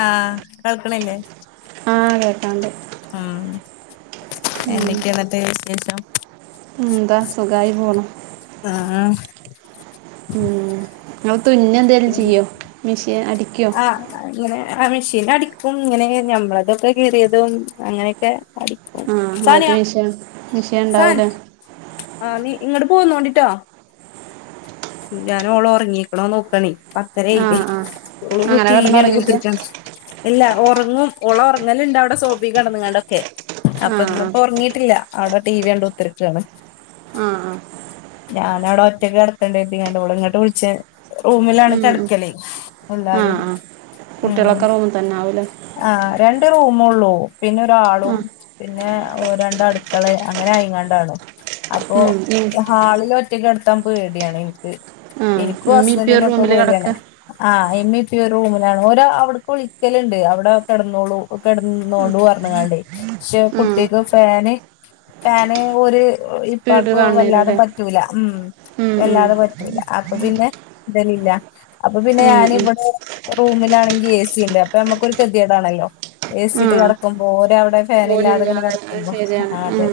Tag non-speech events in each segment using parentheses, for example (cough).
ആ കേൾക്കിണില്ലേ ആ കേക്കണ്ട് മ്മ് എന്തൊക്കെയാന്ന്ട് വിശേഷം മ്മ് ന്താ സുഖായി പോണു ആ മ് തുന്നെ എന്തേലും ചെയ്യോ മിഷീൻ അടി ആഹ് ഇങ്ങനെ ആ മെഷീൻ അടിക്കും ഇങ്ങനെ ഞമ്മളതൊക്കെ കീറിയതും അങ്ങനെക്കെ അടിക്കും സാനിയ ആഹ് (unintelligible) വിഷയം സാൻ ഉണ്ടാവൂല ആഹ് നീ ഇങ്ങട്ട് പോന്നോണ്ടിട്ടോ ഞാൻ ഓള് ഉറങ്ങീക്കണോന്ന് നോക്കാണേ ആ പത്തരയായില്ലേ ആ ഓള് ഇപ്പം അങ്ങനെ ടി വി കണ്ട് കിടന്നുറങ്ങിക്ക കുത്തീരിക്കാണ് ഇല്ലാ ഒറങ്ങും ഓള് ഒറങ്ങലണ്ട് അവിടെ സോഫെ കിടന്നുംകൊണ്ടൊക്കെ ആ അപ്പൊ ആ ഇന്നിപ്പോ ഉറങ്ങിയിട്ടില്ല അവിടെ ടി വി കണ്ട് കുത്തിറിക്കയാണ് ആ ആ ഞാനവിടെ ഒറ്റയ്ക്ക് കെട (unintelligible) ഓളെ ഇങ്ങോട്ട് വിളിച്ചെ റൂമിലാണ് ഉം ഉം. കിടക്കലേ ആ എല്ലാരും ആ മ്മ് കുട്ടികളൊക്കെ റൂമിൽ തന്നെ ആവൂലേ ആഹ് രണ്ട് റൂ മോളോ പിന്നെ ആ ഒരാളും പിന്നെ ഓഹ് രണ്ട് അടുക്കള അങ്ങനെ അയിങ്ങാണ്ടാണ് അപ്പൊ ഉം ഉം. ഹാളിൽ ഒറ്റക്കെടു (unintelligible) ബിരിയാണിയിൽ ഉപ്പ് ആ എനിക്കും ഉമ്മി ഇപ്പി ഒരു ഹസ്ബന്റിനൊക്കെ റൂമില് കിടക്ക പേടിയാണ് ആഹ് എന്നെ പുതിയ റൂമിലാണ് ഓര അവിട കുളിക്കലുണ്ട് അവിടെ കെടന്നോളു കെടന്നോണ്ട് പറഞ്ഞതാണ്ടേ ക്ഷെ ഉം. കുട്ടിക്ക് ഫാന് ഫാന് ഒരു സ്പീഡ് ഇപ്പാക്ക് വല്ലാതെ വേണ്ടിവരുല്ലേ പറ്റൂല മ്മ് ഉം ഉം അല്ലാതെ പറ്റൂല അപ്പൊ പിന്നെ ഇടലില്ല അപ്പൊ പിന്നെ ഉം ഞാൻ ഉം ഇവിടെ റൂമിലാണെങ്കിൽ എ സി ഉണ്ട് അപ്പൊ നമ്മുക്കൊരു ഗതികേടാണല്ലോ ആ എസിയിട്ട് കിടക്കുമ്പോ ഓരവിടെ ഫേൻ ഇല്ലാതെ ഇങ്ങനെ ഓലില്ലാതെ അത് കിടക്കുമ്പോ ശരിയാണ് അതെ ഉം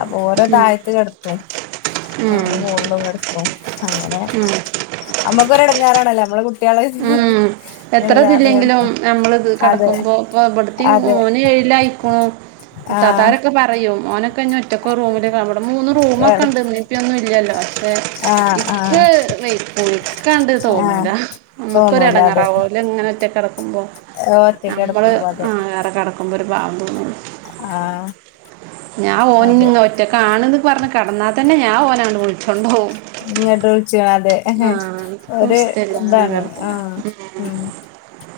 അപ്പൊ ഓരെ ഉം താഴത്ത് കിടത്തും ഉം ഞങ്ങള് മുകളിലും കെട അപ്പൊ അങ്ങനെ ഉം ഞമ്മക്ക്‌ ഒരു ഇടങ്ങേറാണല്ലാ നമ്മള കുട്ടികള് എത്ര ഇല്ലാതെ ഇതില്ലെങ്കിലും കിടത്തും നമ്മളിത് അതെ കിടക്കുമ്പോ (unintelligible) അതെ മോന് ഏഴിലായെക്കും ആഹ് ഇത്താത്തമാരൊക്കെ പറയും മോനെ തന്ന ഒറ്റക്ക്‌ ഒരു റൂമില് കാണുവൊള്ള മൂന്ന് റൂമൊക്കെ കെട ഉണ്ട് ഉമ്മേ ഉപ്പിയൊന്നും ഇല്ലാല്ലോ അപ്പെ ആഹ് ആഹ് ഇക്കേ (unintelligible) ക്കണ്ട് ആഹ് തോന്നൂല നമുക്കൊര് തോന്നൂല എടങ്ങേ അതെ അതിലെങ്ങനത്തെ ഒറ്റക്ക് ഞമ്മള് കെടക്കുമ്പോ അതെ ആ വേറെ കെട ഒന്നൂട പാവം തോന്നേ ആഹ് ഞാൻ അതെ ഓനിനിങ്ങ ഒറ്റക്കാണെന്ന് പറഞ്ഞ കടന്നാൽ തന്നെ ഞാ ഓനങ്ങാട് വിളിചൊണ്ടോവും ഇങ്ങട്ടോ അതെ ഇക്കും ഒരു ഇഷ്ടല്ല അങ്ങനെ എന്താണ് ആ കെടക്കണെ ഉം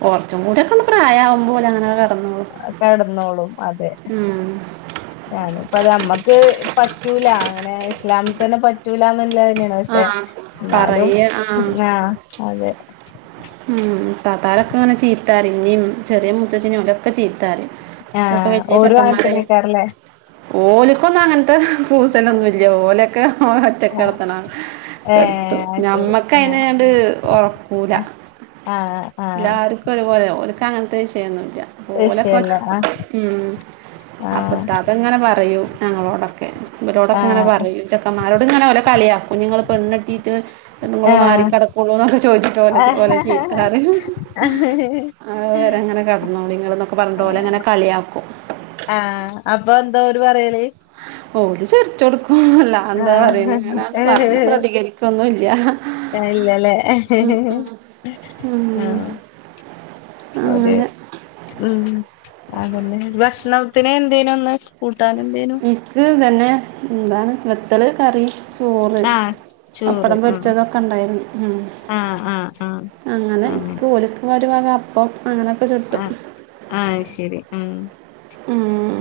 കുറച്ചും കൂടി ഒക്കെ പ്രായമാകുമ്പോ ഓല അങ്ങനെകെ കടന്നോളും അതെ ഉം. ഞാന് അപ്പ അത് നമ്മക്ക് പറ്റൂല അങ്ങനെ ഇസ്ലാമത്ത് തന്നെ പറ്റൂളാന്നുള്ളതന്നെയ ആ പക്ഷെ എന്നാലും ആ അതെ ഉം താത്താരൊക്കെ ഇങ്ങനെ ചീത്തറയും ഇനിയും ചെറിയ മുത്തച്ചീനേം ഓക്കെ ചീത്ത പറയും ആ ഓരോ അങ്ങനെ തന്നെ ആയിക്കാരും ലെ ഓലിക്കൊന്നങ്ങനെ ത്തെ കൂസലൊന്നും ഇല്ല പോലെയൊക്കെ ഒറ്റക്കിടത്തണം കി ടുത്തു ഏഹ് അത് ശരി ഞമ്മക്ക് ആഹ് അതിനതിനണ്ട് ഉറക്കൂല ആഹ് ആഹ് ഓല്ക്ക അങ്ങനത്തെ വിഷയയോന്നുല്ല ഓലപ്പോ വിഷയല്ല അപ്പോ ആഹ് ഇത്താത്ത ഇങ്ങനെ പറയും ഞങ്ങളോടൊക്കെ ഇരോടൊക്കെ ആഹ് ഇങ്ങനെ ആഹ് പറയും ചെന്മാരോട് ഇങ്ങനെ ഓല കളിയാക്കും നിങ്ങൾ പെണ്ണേട്ടിട്ട് പെണ്ണുങ്ങൾ ആഹ് മാറിക്കിടക്കുള്ളൂ എന്നൊക്കെ ചോദിച്ചിട്ട് ഓല ഓല ഇത്ര ആഹ് അറി വേറെങ്ങനെ കടന്നോളിങ്ങന്നൊക്കെ പറഞ്ഞിട്ട് ഓലങ്ങനെ കളിയാക്കും അപ്പൊ എന്താ ഓരു പറയല് ഓല് ച്ചിർച്ചു കൊടുക്കും അല്ലാതെ ആ എന്താ പറയണെ അങ്ങനെ പറഞ്ഞ് പ്രതികരിക്കൊന്നുല്ല ഇല്ലല്ലേ ആ ഉം ഓര് അങ്ങനെ ഉം ഭക്ഷണത്തിന് എന്തേനു ഇന്ന് ഫുഡ് ഇക്ക് തന്നെ എന്താണ് നെത്തല് കറി ചോറ് ആഹ് ചോറ് അപ്പടം ഉം പൊരിച്ചതൊക്കെ ഉണ്ടായിരുന്നു ഉം ആഹ് ആഹ് ആഹ് അങ്ങനെ കോ കോലിക്ക് ഒരു വക ഓഫ് ആ ആഹ് ശരി ഉം ഉം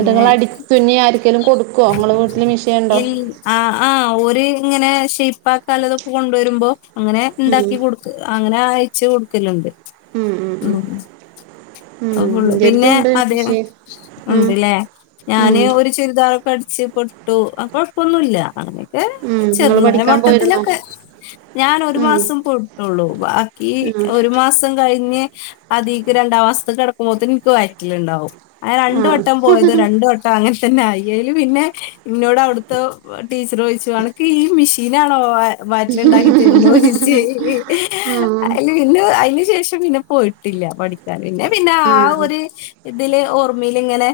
അതുങ്ങള അടി തുന്നിയാ ആരിക്കേലും കൊടു ഇൽ ആ ആഹ് ഒ ഇങ്ങനെ ശേപ്പാക്കാനുള്ള തൊക്കെ കൊണ്ടുവരുമ്പോ അങ്ങനെ ഉം ഉണ്ടാക്കി കൊടുക് അങ്ങനെ അയച്ച കൊടു ക്കിലണ്ട് ഉം ഉം ഉം എന്റെ അടുത്തും പിന്നെ ഉണ്ട് അതെ മിഷീൻ ഉം ഉണ്ട്ല്ലേ ഉം ഞാന് ഒരു ചുരിദാർ പഠിച്ചച്ച് പൊട്ടു കുഴപ്പൊന്നുമല്ല അങ്ങനെ ഉം നിങ്ങള് ചെറുതര പഠിക്കാൻ പോയിരുന്നോ വട്ടത്തിലൊക്കെ ഞനൊരു ഉം മാസം പോയിട്ടുള്ളു ബാക്കി ഉം ഒരു മാസം കഴിഞ്ഞ് അതീക്ക് രണ്ടാ അവസ്ഥ കിടക്കുമ്പോത്തിന് ഇനിക്ക് വയറ്റില് ഇണ്ടാവും ആഹ് രണ്ടുവട്ടം പോയത് രണ്ടുവട്ടം അങ്ങനെ തന്നെ ആയി പിന്നെ ഇന്നോട് അവിടുത്തെ ടീച്ചർ ചോദിച്ചു അനക്ക് ഈ മെഷീനാണോ വായറ്റിലുണ്ടാക്കി തീർന്നു ചോയ്ച്ച് അ ആഹ് പിന്നെ അതിനു ശേഷം പിന്നെ പോയിട്ടില്ല പഠിക്കാൻ പിന്നെ പിന്നെ ആ ആഹ് ഒരു ഇതില് ഓർമ്മൽ ഇങ്ങനെ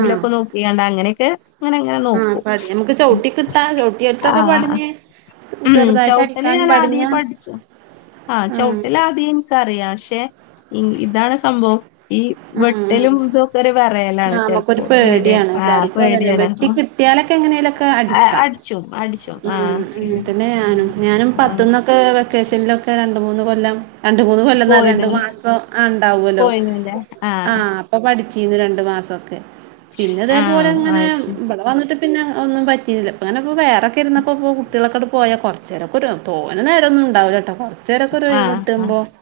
ആഹ് നോക്കിണ്ട അങ്ങനെയൊക്കെ അങ്ങനെ അങ്ങനെ ആഹ് നോക്കും പടി നമുക്ക് ചവിട്ടി കിട്ടാ ആ ചവിട്ടിയിട്ടൊക്കെ പടിഞ്ഞ് ഉ ചെറുതായിട്ട് ചവിട്ടല് അടിക്കാനും ഞൻ പടിഞ്ഞ ആദ്യം പഠിച്ചു ആഹ ആഹ് ചവിട്ടല ആദ്യം എനക്ക് അറിയാം പക്ഷെ ഇ ഇതാണ് സംഭവം ഈ ആഹ് ആഹ് വെട്ടലും ഇതൊക്കെ ഒരു പറയലാണ് ആഹ് ചെിലപ്പോ നമുക്കൊരു പേടിയ പേടിയാണ് ആ എല്ലാർക്കും അതന്നെ പേടിയാണ് വെട്ടി കിട്ടിയാലൊക്കെ എങ്ങനെലൊക്കെ അടിക്കാം അടിച്ചും അടിച്ചും ഉം ആഹ് എന്നത്തന്നെ ഞാനും ഞാനും ആഹ് പത്തന്നൊക്കെ വെക്കേഷനിലൊക്കെ രണ്ട മൂന്ന് കൊല്ലം രണ്ടു മൂന്ന് കൊല്ലന്നാ രണ്ടു പോയിനല്ലേ മാസം ആണ്ട ല്ലോ പോയിനല്ലേ ആ ആഹ് അപ്പൊ പഠി ചെയീന്ന് രണ്ട് മാസമൊക്കെ പിന്നെ അതേപോലെ ആഹ് ഇങ്ങനെ അത് ശരി ഇവിടെ വന്നിട്ട് പിന്നെ ഒന്നും പറ്റിയില്ല അങ്ങനെ വേറെ ഇുന്നപ്പോൾ കുട്ടികൾക്കോട് പോയാൽ കുറച്ച് ചിലപ്പോ ഒരു തോന നേരം ഒന്നും ഉണ്ടാവില്ല കേട്ടോ കൊറ അച്ചരോക്കൊരു ആഹ് ആഹ് (unintelligible)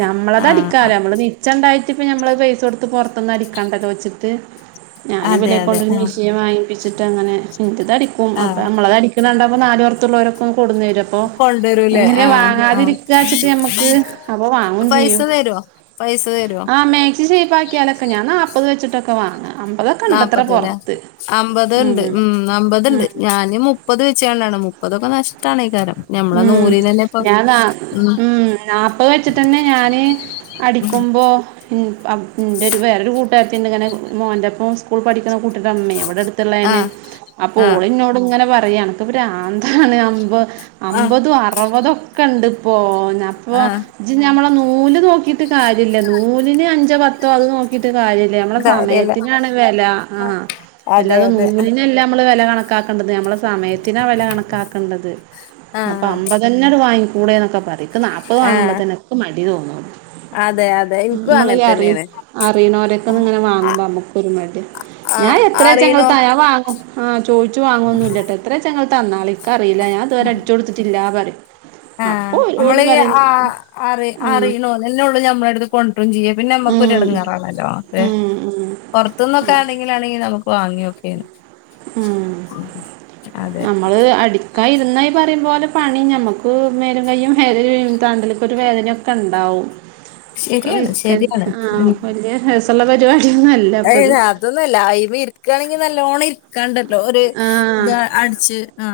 ഞമ്മളത് അടിക്കാര ആഹ് നമ്മള പച്ചണ്ടായിത്തി ഇപ്പം ഞമ്മള് പൈസ കൊടുത്ത് പൊറത്തന്ന് അടിക്കണ്ടല്ലോ വച്ചിട്ട് ഞാനും അതെ അതെ ഇവെലെക്കൊണ്ടൊരു ആഹ് മിഷൻ വാങ്ങി പ്പിച്ചിട്ട് അങ്ങനെ ഇതടിക്കും അപ്പ ആഹ് നമ്മളതാടി (unintelligible) നാലോറത്തുള്ളവർക്കും (unintelligible) അപ്പൊ കൊണ്ടുവരൂലേ എങ്ങനെ ആഹ് ആഹ് വാങ്ങാതിരിക്ക വെച്ചിട്ട് ഞമ്മക്ക് അപ്പൊ വാങ്ങും പൈസ ചെയ്യും തരുവോ പൈസ തരുവോ ആ മാക്സി ഷേപ്പാക്കിയാലൊക്കെ ഞാൻ നാപ്പത് വെച്ചിട്ട ഒക്കെ വാങ്ങ നാപ്പത് ല്ലെ അമ്പത്ണ്ട് ഉം മ്മ് അമ്പത്ണ്ട് ഞാന് മുപ്പത് (unintelligible) മുപ്പതൊക്കെ നഷ്ടാണ് ഈ കാരം മ്മ് ഞാൻ നാ ഉം മ്മ് നാപ്പത് വെച്ചിട്ടന്നെ ഞാന് അടിക്കുമ്പോ ന്റെ അപ് വേറൊരു കൂട്ട് (unintelligible) മോൻ്റോപ്പം സ്കൂൾ പഠിക് കുട്ടീടെ അമ്മയേ ഇവിടെടുത്തുള്ളന്നെ ആഹ് അപ്പോ ആഹ് ഓളിന്നോട് ഇങ്ങനെ പറ പറയാ അണക്ക് പ്രാന്താണ് അമ്പോ ആഹ് അമ്പതോ അറുപതോ ക്കണ്ട്പ്പോ അപ്പൊ ആഹ് ഇജ്ജ് ഞമ്മളെ നൂല് നോക്കിട്ട് കാര്യയില്ല നൂലിന് അഞ്ചോ പത്തോ അത് നോക്കിട്ട് കാര്യയില്ല നമ്മളെ കാര്യല്ല സമയത്തിനാണ് വെല ആഹ് അതെ അല്ലാതെ അതെ നൂലിനല്ല നമ്മള് വെല കണക്കാക്കേണ്ടത് നമ്മളെ സമയത്തിനാ വെല കണക്കാക്കേണ്ടത് അപ്പ ആഹ് അമ്പതെന്നെ വാങ്ങി കൂടെന്നൊക്കെ പറയും ക്ക് നാപ്പത് വാങ്ങുമ്പ ആഹ് തന്നെ ഇക്ക് മടി (unintelligible) അതെ അതെ ഇൻക്കും ഇമ്മള് അങ്ങൻ ഈ അറീ തന്നേണ് അറീണോരൊടുത്തുന്ന് ഇങ്ങനെ വാങ്ങുമ്പോ നമ്മക്കൊരു മടിയാ ഞാൻ ആഹ് എത്രയച്ചാ അറിണോ ഇങ്ങളടുത്ത് ഞാൻ വാങ്ങും ആ ചോദിച്ച് വാങ്ങോന്നുല്ല ട്ടോ എത്രയച്ചാ ഇങ്ങള് തന്നോളി ക്കറിയില്ല ഞാനിതുവരെ കൊടുത്തിട്ടില്ല പറയും ആ അപ്പൊ നമ്മള് ഓല് പറയും ആ അ അറി ഉം അറിയുണോന്ന് എന്നോട് ഞമ്മളടുത് (unintelligible) പിന്നെ ഉം നമ്മുക്കൊരുടങ്ങാറാണല്ലോ ഉം പൊറത്തുന്നൊക്കെ ആണെങ്കിലാണെങ്കി നമുക്ക് വാങ്ങി (unintelligible) മ്മ് അതെ നമ്മള് അടി ക ഇരുന്നായി പറയുമ്പോലെ അത് പണി ഞമ്മക്ക് മേലും കയും വേദനയും താണ്ടെല്ലുക്കൊരു വേദനൊക്കെണ്ടാവും (unintelligible) ശരിയാണ് ശരിയാണ് ആ ഉം വല്ല്യ രസ് എന്നാ പരിപാട് ഏയ് അതൊന്നുമല്ല അയിമ് ഇരിക്കയാണെങ്ക നല്ലോണ്ണം ഇരിക്കാണ്ട് ഒരു ആ ഇത് അടിച്ച് ആ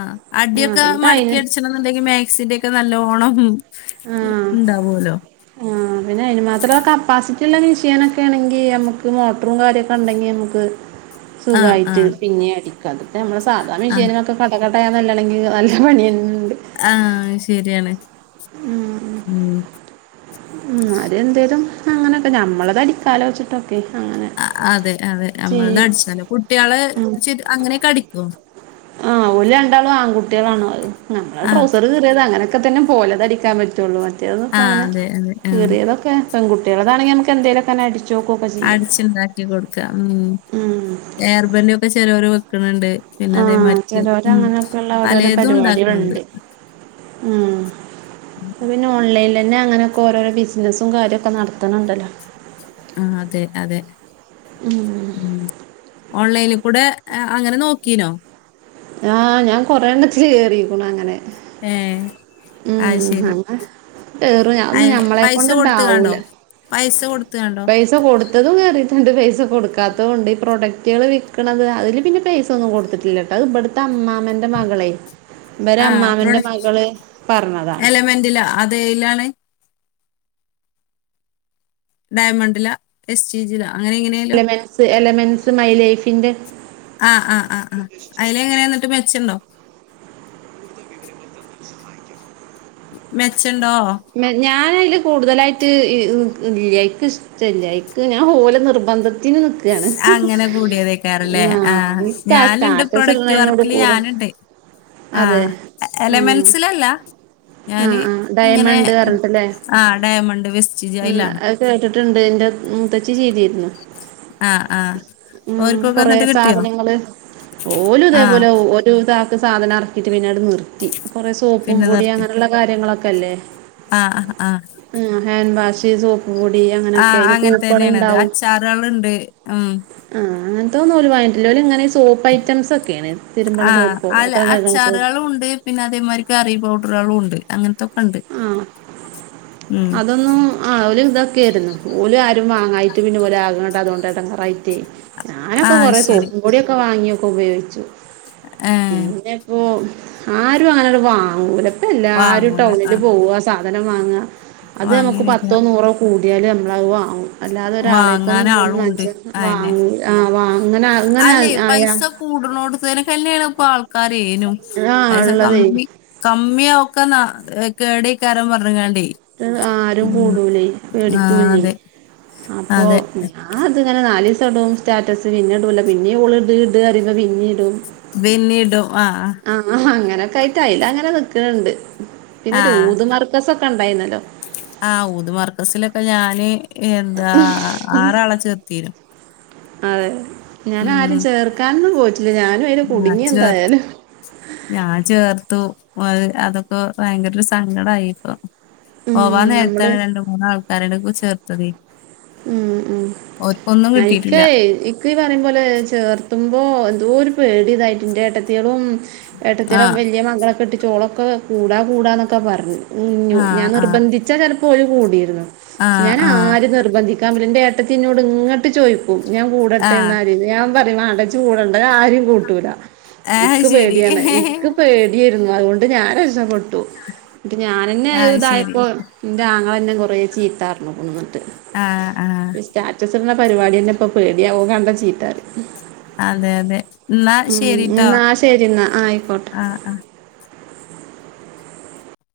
ആ അടിയൊക്കെ പിന്നെ അതിന് മടക്കി അടിച്ചണുണ്ടെങ്കിൽ മാക്സിന്റെ ക്കെ നല്ലോണം ണ്ടാവൂലോ ന്നെ അയ്ന് മാത്രം കപ്പാസിറ്റി ഉള്ള മിഷ്യനൊക്കെ ആണെങ്കി നമുക്ക് മോട്ടറും കാര്യൊക്കെ ഉണ്ടെങ്കി നമുക്ക് ആ ആ സുഖമായിട്ട് പിന്നെ അടിക്ക അതൊക്കെ നമ്മള് സാധാ ആ മിഷ്യനൊക്കെ (unintelligible) (unintelligible) ണെങ്കിൽ നല്ല പണിയ ആ ശരിയാണ്. മ്. ന്നാലു എന്തേലും അങ്ങനൊക്കെ ഞമ്മളത് അടിക്കാലോ വച്ചിട്ടൊ അതെ അതെ നമ്മൾത് ചെയ്യും അടിച്ചാല്ലോ. കുട്ടിയേളെ അങ്ങനെക്കെ അടിക്കോ? ആ ഓല് രണ്ടാളും ആൺകുട്ടിയേളാണ്. അഹ് നമ്മളാ ആ ട്രൗസർ കീറിയത് അങ്ങനെയൊക്കെ തന്നെ പ്പോലത് അടിക്കാൻ പറ്റൊള്ളൂ. മ റ്റതൊന്നും ആ പ്പ ങ്ങനെ അതെ അതെ ആ കീറിയതൊക്കെ പെൺകുട്ടിയേൾതാണെങ്കി നമക്ക് എന്തേലൊക്കെങ്ങനെ അടി അടിച്ച് ണ്ടാക്കി കൊടുക്കാ. മ് ഉം ഏർബൻ്റ് ഇപ്പൊ ചെലോര് വെക്കണ് ണ്ട്. ആ.. ചെലോരങ്ങനെയൊക്കെള്ള ഓരോരോ പലതും ഉണ്ടാക്കുന്നുണ്ട് പരിപാടികള്ണ്ട്. മ് ഇപ്പപിന്നെ ഓൺലൈൻ ലെന്നെ അങ്ങനൊക്കൊ ഓരോരോ ബിസ്നസ് ഉം കാര്യൊക്കെ നടത്ത് ണ് ണ്ടല്ലോ ആ അതെ അതെ. ഉം മ് ഓൺലൈനിൽ കൂടെ അങ്ങനെ നോക്കീനോ ആ ഞാൻ കൊറെ എണ്ണത്തിൽ കേറിക്കുണ് അങ്ങനെ ഏ അത് മ്മ് ശരി അങ്ങ കേറും ഞൻന്ന് അയ് ഞമ്മളെ പൈസ കൊടുത്ത് കണ്ടോ കൊണ്ടണ്ടാവൂല പൈസ കൊടുത്ത് കണ്ടോ പൈസ കൊടുത്തതും കേറി ണ്ട് പൈസ കൊടുക്കാത്തതുണ്ട് ഈ (unintelligible) പ്രൊഡക്റ്റുകൾ വിൽക്കണത് അതിൽ പിന്നെ പൈസ ഒന്നും കൊടുത്തിട്ടില്ല കേട്ടോ (unintelligible) അമാമ്മന്റെ മകളെ ഇവരെ ആ പ്രൊഡ അമ്മാമന്റെ മകള് പറഞ്ഞതാണ് എലമെന്റില അതെയിലാണ് ഡയമണ്ടില എസ്ചി ജില അങ്ങനെ എങ്ങനെയല്ലോ മെസ്സ് അല്ലെ ൻസ് മൈലൈഫിന്റെ ആ ആ ആ ആ അയില് എങ്ങനെ എന്നിട്ട് മെച്ചുണ്ടോ മെച്ച മെ ഞാനാ കൂടുതലായിട്ട് ഇല്ലയിക്ക് ഇഷ്ടല്ലൈക്ക് ഞാൻ ഓലെ നിർബന്ധത്ത അങ്ങനെ കൂടിയതക്കാറല്ലേ ആ ആഹ് എനിക്ക് ആ ഞാനുണ്ട് സ്റ്റാറ്റസ് പ്രൊഡക്റ്റ് ഇടുന്നതിനോട് വർക്കില് കൂടു ഞാനുണ്ട് ആ അതെ ഉം എലമെൻസിലല്ല ഞാന് ഇങ്ങനെ റഞ്ഞിട്ടില്ലേ ആ ഡയമണ്ട് വെസ്റ്റ് ഉം ജയിലാണ് അത് കേട്ടിട്ടുണ്ട്ന്റെ മൂത്തച്ചി ചെയ്തീര്ന്ന് ആഹ് ആഹ് ഉം ഓര്ക്കൊക്കെ കൊറേ എന്നിട്ട് കിട്ടിയോ സാധനങ്ങള് ഓലു ആഹ് ഇതേപോലെ ഒരു ഇത സാധനറക്കീട്ട് പിന്നങ്ങട് നിർത്തി കുറേ സോപ്പും പിന്നെ പൊടി നിർത്തി അങ്ങനെയുള്ള കാര്യങ്ങളൊക്കെ ക്കല്ലേ ആഹ് ഉം ഹാൻഡ് വാഷ് സോ ആ അങ്ങന തന്നേണിത് അച്ചാറുകൾുണ്ട് ഉം ആഹ് അങ്ങനത്തൊന്നും ഓല് വാങ്ങീട്ടില്ല ഓല് ഇങ്ങനെ സോപ്പ് ഐറ്റംസ് ഒക്കെയാണ് തിരുമ്പണ ആ സോപ്പോ അല്ല പാത്രം കഴുകണ സോപ്പ് അച്ചാറുകളും ഉണ്ട് പിന്നെ അതേമാരി കറി പൗഡറുകളും ഉണ്ട് അങ്ങനത്തോക്ക ക്കണ്ട് ആഹ് അതൊന്നും ആ ഓല് അതൊക്കെയിരുന്നു ഓല് ആരും വാങ്ങായിട്ട് പിന്നെ ഓല് ആകങ്ങട്ട അതുകൊണ്ടാടങേറ റായിട്ട് ഞാനൊക്കെ ആഹ് കൊറെേ ശരി സോപ്പും പൊടിയൊക്കെ വാങ്ങി ഒക്കെ ഉപയോഗിച്ചു ഏഹ് പിന്നെപ്പോ ആരും അങ്ങനത് വാങ്ങൂല എല്ലാരും വാങ്ങൂല ടൗണില് ആഹ് പോവുവാ സാധ സാധനം വാങ്ങുഅ അത് വാങ്ങി നമുക്ക് വരില്ല പത്തോ നൂറോ കൂടി ആയാല് നമ്മളത് വാങ്ങും അല്ലാതെ ഒരാളെക്കൊണ്ട്‌ വാങ്ങാൻ ആളും ഉണ്ട് ഒന് അയന്നെ വാങ്ങൂ ആാ അങ്ങനെ അങ്ങനെ അല്ലെ ആയാ പൈസ കൂടണോടത്തേനൊക്കെന്നെയാണ് (unintelligible) ഇപ്പൊ ആൾക്കാ ന (unintelligible) ആ പൈസ ഇള്ളതേ കമ്മി കമ്മിയാകു ക്ക കേട കാരം (unintelligible) പറങ്ങാണ്ടി ആരും കൂടൂല്ലേ ആ പേടിക്കൂല്ലേ അതെ അപ്പൊ അതെ ഞാ അതിങ്ങനെ നാല് ദീസം ഇടും സ്റ്റാറ്റസ് പിന്നെ ഇടൂല പിന്നെം ഓള് ഇട് ഇട് കരയുമ്പോ പിന്നേം ഇടും പിന്നീടും ആ ആണോ അങ്ങനെ ക്കായിട്ട (unintelligible) ആയില്ല അങ്ങനെ നിക്കിണുണ്ട് പിന്നെ ആ രൂത മർക്കസൊ (unintelligible) ക്കെ ഉണ്ടായിന്നല്ലോ ആ ഊത് മർക്കസിലൊക്കെ ഞാന് എന്താ ആറാളെ ചേർത്തീരും അതെ ഞാനാരിം ചേർക്കാനൊന്നും പോയിട്ടില്ല ഞാനും അയില് ഞാൻ കുടുങ്ങി ചേർത്തു എന്തായാലും ഞാൻ ചേർത്തു അ അതൊക്കെ ഭയങ്കര ഒരു സങ്കടായി ഇപ്പം ഉം നമ്മള് പോവാന്നേരത്താണ് രണ്ടു മൂന്നാൾക്കാരെ (unintelligible) ചേർ ത്തതേ ഉം ഉം ഞാനിക്ക കിട്ടിയിട്ടില്ല (unintelligible) ഇക്ക് പറയും പോലെ ചേർ ത്തുമ്പോ എന്തോ ഒരു പേടിയിതായിട്ട് ഇന്റെ ഏട്ടത്തിയേളും ആ ഏട്ടത്തിടെ വലിയ മകളെ കെട്ടിച്ചോളൊക്കെ കൂടാ കൂടാ എന്നൊക്കെ പർ ഞ്ഞു ആ ഞാൻ ആ നിർബന്ധിച്ചാ ചെലപ്പോരു കൂടിയിരുന്നു ഷെ ആ ഞാനാ ആ രിം നിർ (unintelligible) ഇൻ്റെ ഏട്ടത്തി ഇന്നോട് ഇങ്ങട്ട് ചോയ് ക്കു ഞാൻ ആ കൂടട്ടെ എന്നാലീന്ന് ഞാൻ പറയും വേണ്ട ഇജജ് കൂടണ്ട ഞാൻ ആരിം കൂട്ടൂല ആ ഇക്ക് ശരി പേടിയാണ് ഇക്ക് പേട്യേരുന്നു അതുകൊ ണ്ട് ഞാ രക്ഷപ്പ ട്ടു ഇന്നട്ട് ഞാനന്നെ ആ അഅ് ശരി ഇതായപ്പോ ഇന്റാങ ങ്ങളെന്നെ കുറേ ചീത്താർഞ്ഞുക്ണു ഇന്നട്ട് ആ ആ ക്ക്ണ പരിപാടിയന്നെ ഇപ്പൊ പേടിയാ ഓൻ കണ്ടാ ചീത്ത റിം അതെ അതെ എന്നാ ശരിട്ടോ എന്നാ ശരി എന്നാ ആയിക്കോട്ടെ ആഹ് ആഹ്